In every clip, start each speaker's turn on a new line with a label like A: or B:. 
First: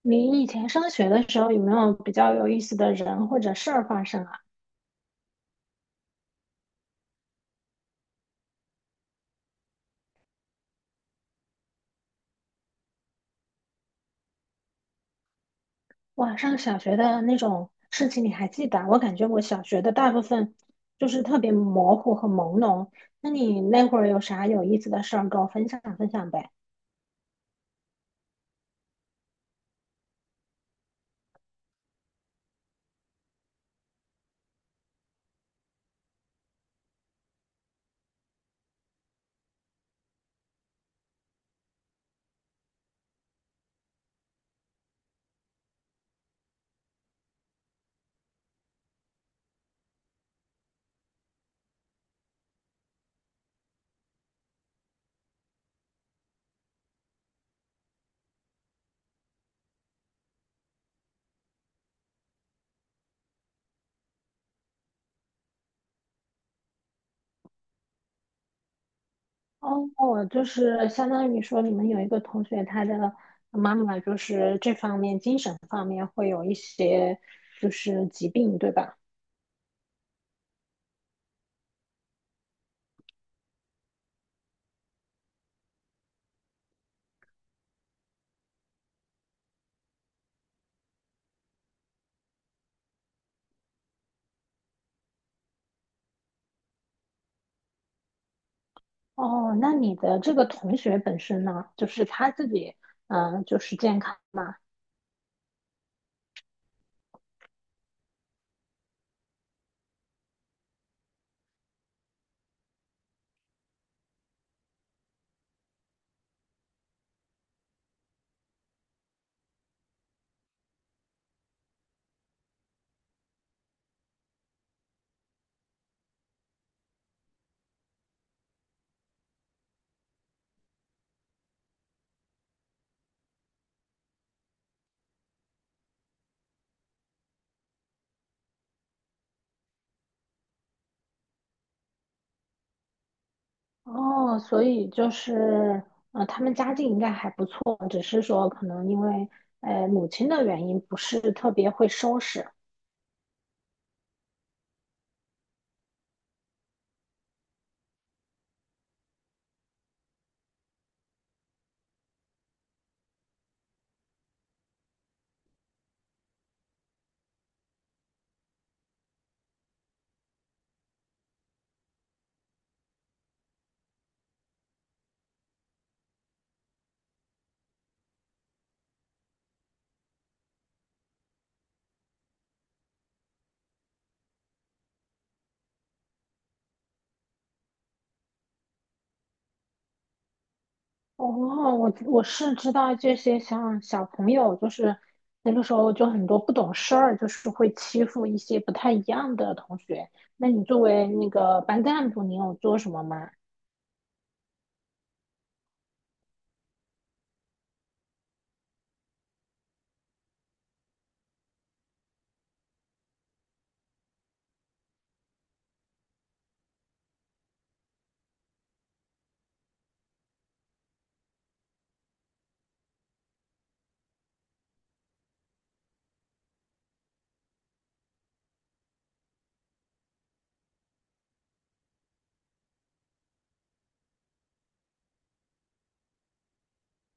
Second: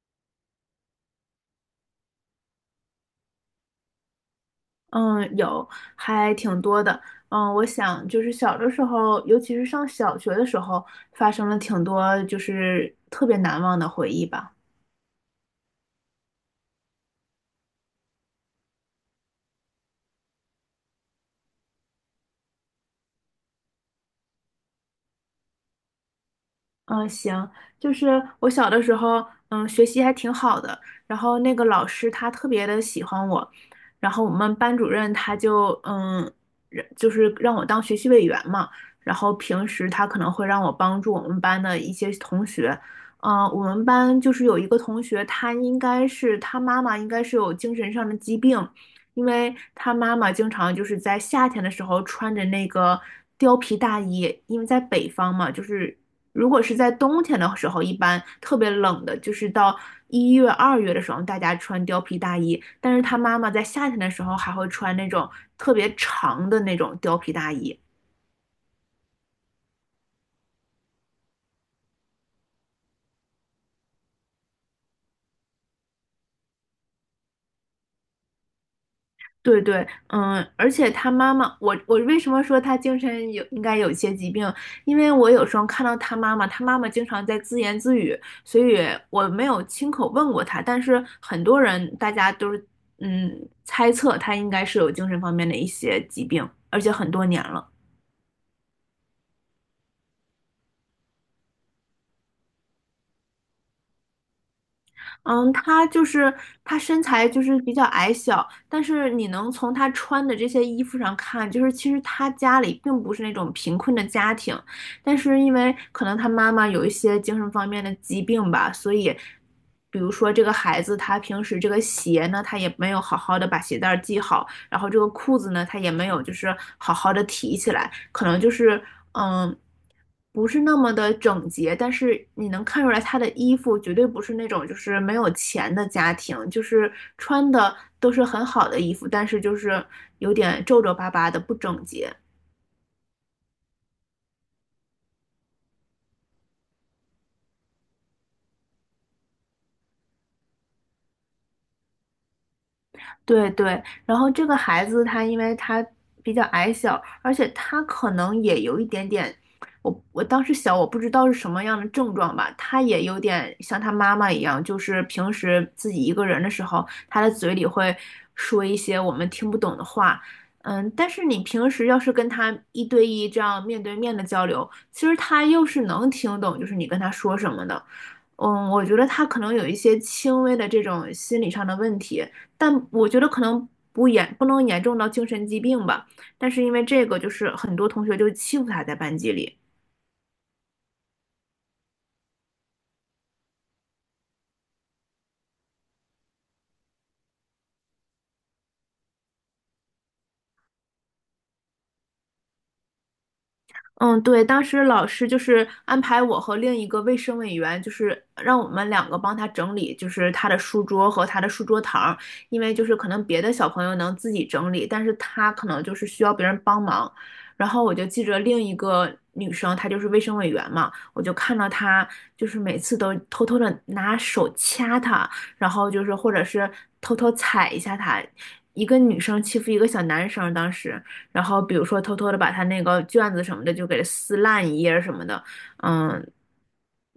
A: 你以前上学的时候有没有比较有意思的人或者事儿发生啊？
B: 嗯，有，还挺多的。嗯，我想就是小的时候，尤其是上小学的时候，发生了挺多就是特别难忘的回忆吧。
A: 哇，上小学的那种事情你还记得啊，我感觉我小学的大部分就是特别模糊和朦胧。那你那会儿有啥有意思的事儿跟我分享分享呗？
B: 嗯，行，就是我小的时候，嗯，学习还挺好的，然后那个老师他特别的喜欢我，然后我们班主任他就，让就是让我当学习委员嘛，然后平时他可能会让我帮助我们班的一些同学。嗯，我们班就是有一个同学，他应该是他妈妈应该是有精神上的疾病，因为他妈妈经常就是在夏天的时候穿着那个貂皮大衣。因为在北方嘛，就是如果是在冬天的时候，一般特别冷的，就是到1月、2月的时候，大家穿貂皮大衣，但是他妈妈在夏天的时候还会穿那种特别长的那种貂皮大衣。
A: 哦，就是相当于说你们有一个同学，他的妈妈就是这方面精神方面会有一些就是疾病，对吧？
B: 对对，嗯，而且他妈妈，我为什么说他精神有应该有一些疾病？因为我有时候看到他妈妈，他妈妈经常在自言自语，所以我没有亲口问过他，但是很多人大家都是嗯猜测他应该是有精神方面的一些疾病，而且很多年了。
A: 哦，那你的这个同学本身呢，就是他自己，嗯、就是健康嘛。
B: 嗯，他就是他身材就是比较矮小，但是你能从他穿的这些衣服上看，就是其实他家里并不是那种贫困的家庭，但是因为可能他妈妈有一些精神方面的疾病吧，所以，比如说这个孩子他平时这个鞋呢，他也没有好好的把鞋带儿系好，然后这个裤子呢，它也没有就是好好的提起来，可能就是嗯，不是那么的整洁。但是你能看出来他的衣服绝对不是那种就是没有钱的家庭，就是穿的都是很好的衣服，但是就是有点皱皱巴巴的不整洁。
A: 哦，所以就是，他们家境应该还不错，只是说可能因为，母亲的原因不是特别会收拾。
B: 对对，然后这个孩子他因为他比较矮小，而且他可能也有一点点，我当时小，我不知道是什么样的症状吧，他也有点像他妈妈一样，就是平时自己一个人的时候，他的嘴里会说一些我们听不懂的话。嗯，但是你平时要是跟他一对一这样面对面的交流，其实他又是能听懂，就是你跟他说什么的。嗯，我觉得他可能有一些轻微的这种心理上的问题。但我觉得可能不严不能严重到精神疾病吧，但是因为这个就是很多同学就欺负他在班级里。
A: 哦，我是知道这些，像小朋友就是那个时候就很多不懂事儿，就是会欺负一些不太一样的同学。那你作为那个班干部，你有做什么吗？
B: 嗯，对，当时老师就是安排我和另一个卫生委员，就是让我们两个帮他整理，就是他的书桌和他的书桌堂儿，因为就是可能别的小朋友能自己整理，但是他可能就是需要别人帮忙。然后我就记着另一个女生，她就是卫生委员嘛，我就看到她就是每次都偷偷的拿手掐他，然后就是或者是偷偷踩一下他，一个女生欺负一个小男生，当时。然后比如说偷偷的把他那个卷子什么的就给撕烂一页什么的。嗯，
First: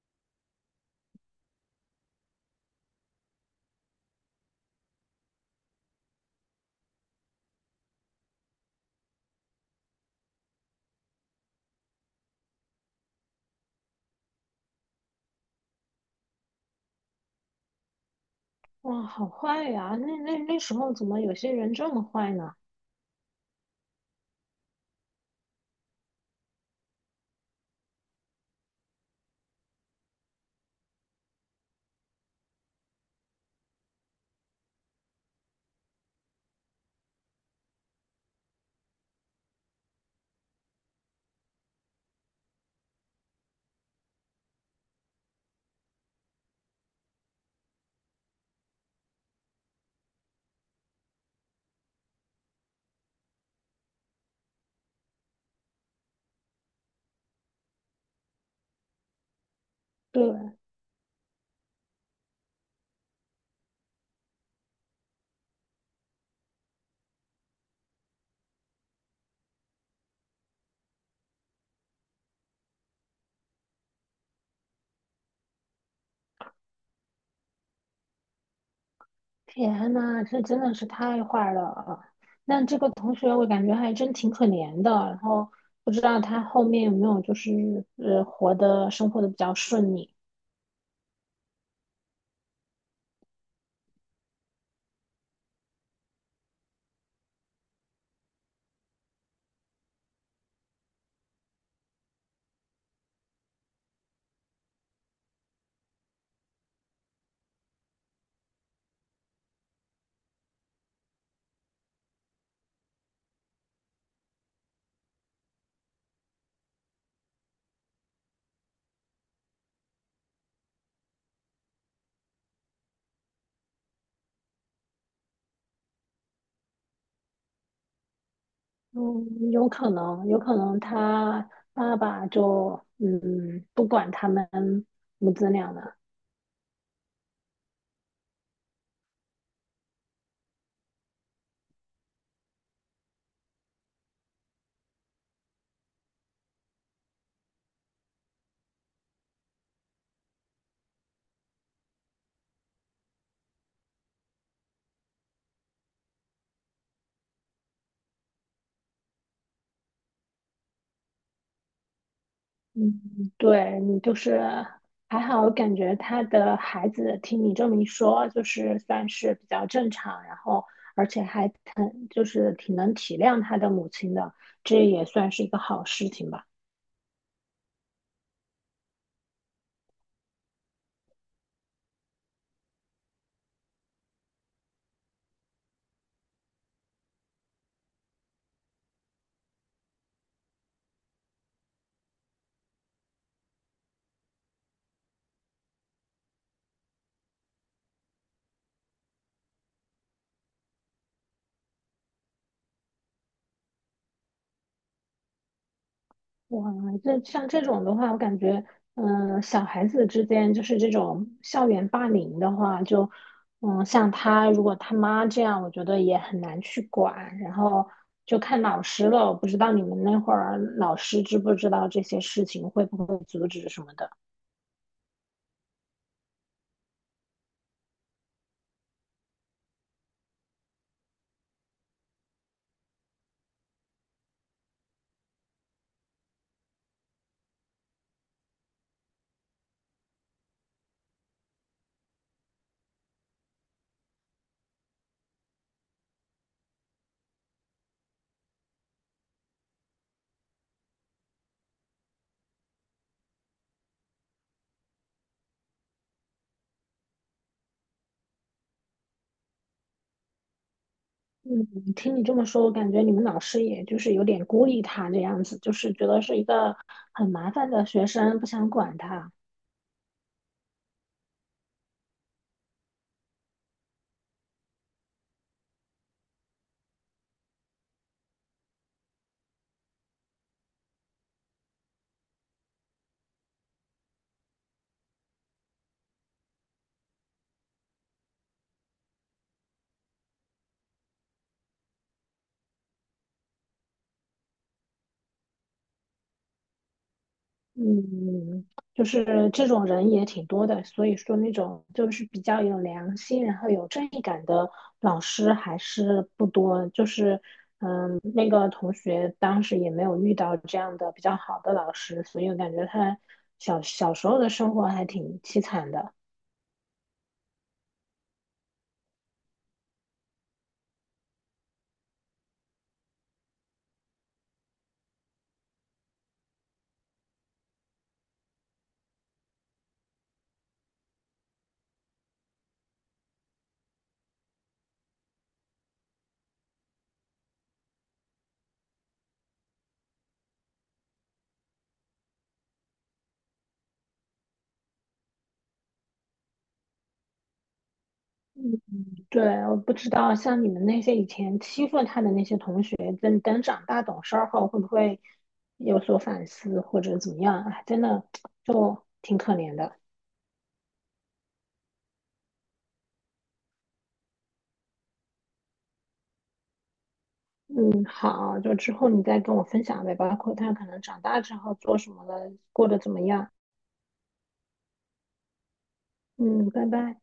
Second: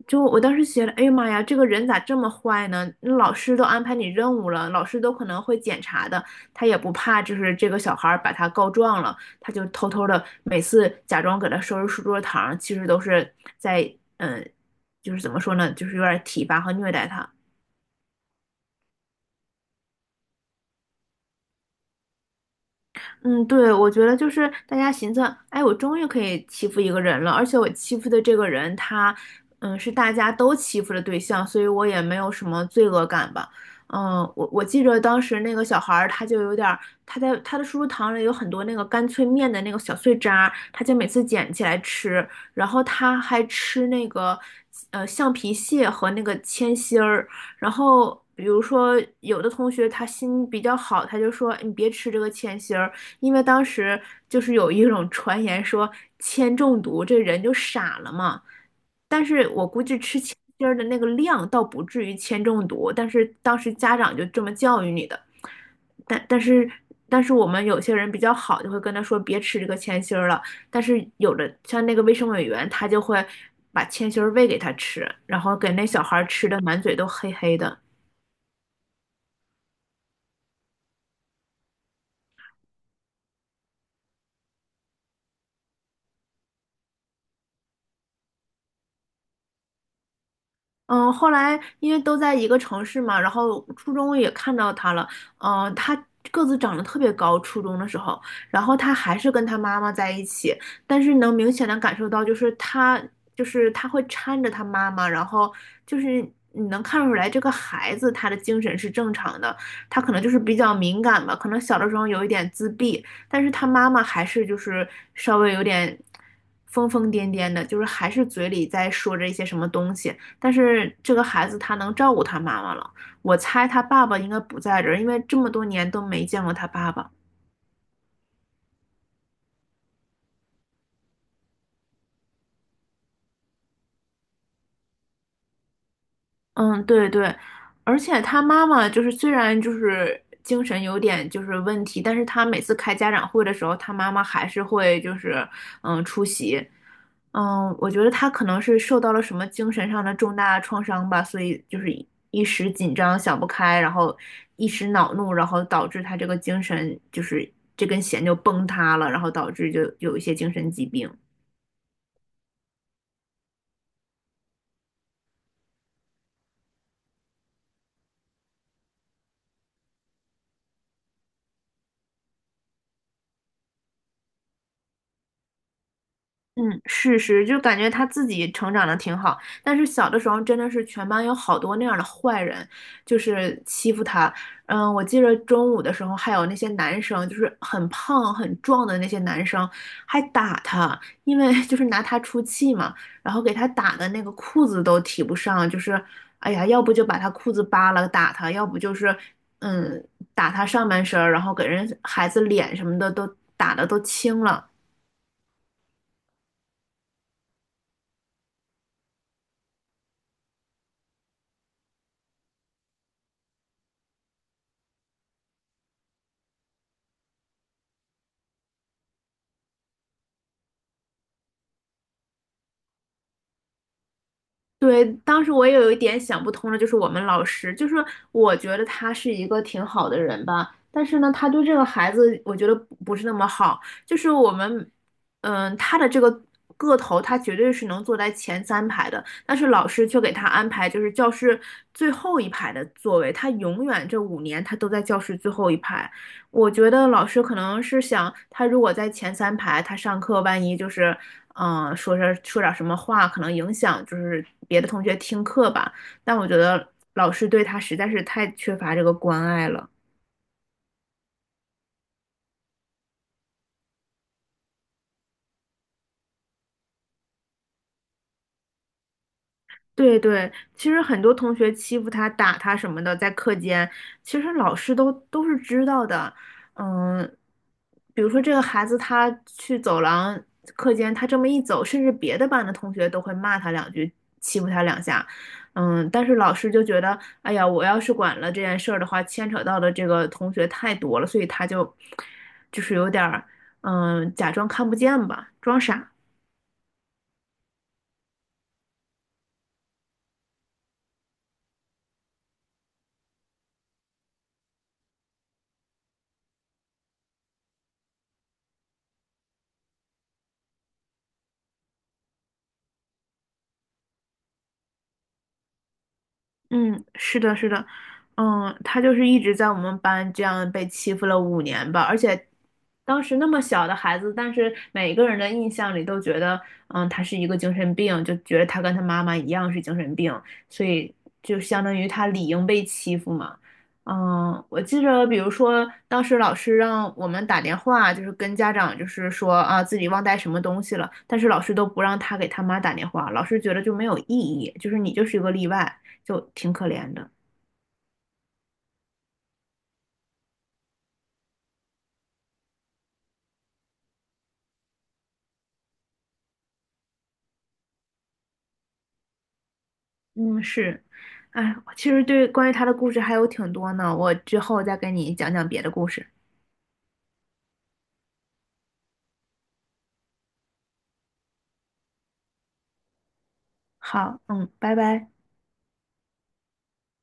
B: 就我当时觉得，哎呀妈呀，这个人咋这么坏呢？那老师都安排你任务了，老师都可能会检查的，他也不怕就是这个小孩儿把他告状了，他就偷偷的每次假装给他收拾书桌堂，其实都是在就是怎么说呢，就是有点体罚和虐待他。
A: 哇，好坏呀！那时候怎么有些人这么坏呢？
B: 嗯，对，我觉得就是大家寻思，哎，我终于可以欺负一个人了，而且我欺负的这个人他，嗯，是大家都欺负的对象，所以我也没有什么罪恶感吧。嗯，我记得当时那个小孩儿，他就有点儿，他在他的叔叔堂里有很多那个干脆面的那个小碎渣儿他就每次捡起来吃，然后他还吃那个橡皮屑和那个铅芯儿。然后比如说有的同学他心比较好，他就说哎你别吃这个铅芯儿。因为当时就是有一种传言说铅中毒这人就傻了嘛，但是我估计吃铅
A: 对，
B: 芯儿的那个量倒不至于铅中毒，但是当时家长就这么教育你的，但但是但是我们有些人比较好，就会跟他说别吃这个铅芯儿了，但是有的像那个卫生委员他就会把铅芯儿喂给他吃，然后给那小孩儿吃的满嘴都黑黑的。
A: 天呐，这真的是太坏了。那这个同学我感觉还真挺可怜的，然后不知道他后面有没有就是活的生活的比较顺利。
B: 嗯，后来因为都在一个城市嘛，然后初中也看到他了。嗯，他个子长得特别高，初中的时候，然后他还是跟他妈妈在一起。但是能明显的感受到，就是他就是他会搀着他妈妈，然后就是你能看出来这个孩子他的精神是正常的，他可能就是比较敏感吧，可能小的时候有一点自闭，但是他妈妈还是就是稍微有点疯疯癫癫的，就是还是嘴里在说着一些什么东西。但是这个孩子他能照顾他妈妈了，我猜他爸爸应该不在这儿，因为这么多年都没见过他爸爸。
A: 嗯，有可能，有可能他爸爸就嗯不管他们母子俩了。
B: 嗯，对对，而且他妈妈就是虽然就是精神有点就是问题，但是他每次开家长会的时候，他妈妈还是会就是出席。嗯，我觉得他可能是受到了什么精神上的重大创伤吧，所以就是一时紧张想不开，然后一时恼怒，然后导致他这个精神就是这根弦就崩塌了，然后导致就有一些精神疾病。
A: 嗯，对，你就是还好，感觉他的孩子听你这么一说，就是算是比较正常，然后而且还挺就是挺能体谅他的母亲的，这也算是一个好事情吧。
B: 嗯，是是，就感觉他自己成长的挺好，但是小的时候真的是全班有好多那样的坏人，就是欺负他。嗯，我记得中午的时候还有那些男生，就是很胖很壮的那些男生，还打他，因为 就是拿他出气嘛，然后给他打的那个裤子都提不上，就是哎呀，要不就把他裤子扒了打他，要不就是嗯打他上半身儿，然后给人孩子脸什么的都打的都青了。
A: 哇，这像这种的话，我感觉，嗯、小孩子之间就是这种校园霸凌的话，就，嗯，像他如果他妈这样，我觉得也很难去管，然后就看老师了。我不知道你们那会儿老师知不知道这些事情，会不会阻止什么的？
B: 对，当时我也有一点想不通的，就是我们老师，就是我觉得他是一个挺好的人吧，但是呢，他对这个孩子，我觉得不是那么好。就是我们，嗯，他的这个个头，他绝对是能坐在前三排的，但是老师却给他安排就是教室最后一排的座位，他永远这5年他都在教室最后一排。我觉得老师可能是想，他如果在前三排，他上课万一就是，嗯、说是说点什么话，可能影响就是别的同学听课吧。但我觉得老师对他实在是太缺乏这个关爱了。
A: 嗯，听你这么说，我感觉你们老师也就是有点孤立他这样子，就是觉得是一个很麻烦的学生，不想管他。
B: 对对，其实很多同学欺负他、打他什么的，在课间，其实老师都是知道的。嗯，比如说这个孩子他去走廊课间，他这么一走，甚至别的班的同学都会骂他两句，欺负他两下。嗯，但是老师就觉得，哎呀，我要是管了这件事儿的话，牵扯到的这个同学太多了，所以他就就是有点儿，嗯，假装看不见吧，装傻。
A: 嗯，就是这种人也挺多的，所以说那种就是比较有良心，然后有正义感的老师还是不多。就是，嗯，那个同学当时也没有遇到这样的比较好的老师，所以我感觉他小小时候的生活还挺凄惨的。
B: 嗯，是的，是的。嗯，他就是一直在我们班这样被欺负了五年吧，而且当时那么小的孩子，但是每个人的印象里都觉得，嗯，他是一个精神病，就觉得他跟他妈妈一样是精神病，所以就相当于他理应被欺负嘛。嗯，我记着，比如说当时老师让我们打电话，就是跟家长就是说啊自己忘带什么东西了，但是老师都不让他给他妈打电话，老师觉得就没有意义，就是你就是一个例外。就挺可怜的。
A: 对，我不知道像你们那些以前欺负他的那些同学，等等长大懂事儿后会不会有所反思或者怎么样？哎，真的就挺可怜的。
B: 嗯，是，哎，其实对关于他的故事还有挺多呢，我之后再跟你讲讲别的故事。
A: 嗯，好，就之后你再跟我分享呗，包括他可能长大之后做什么了，过得怎么样。
B: 好，嗯，拜拜。
A: 嗯，拜拜。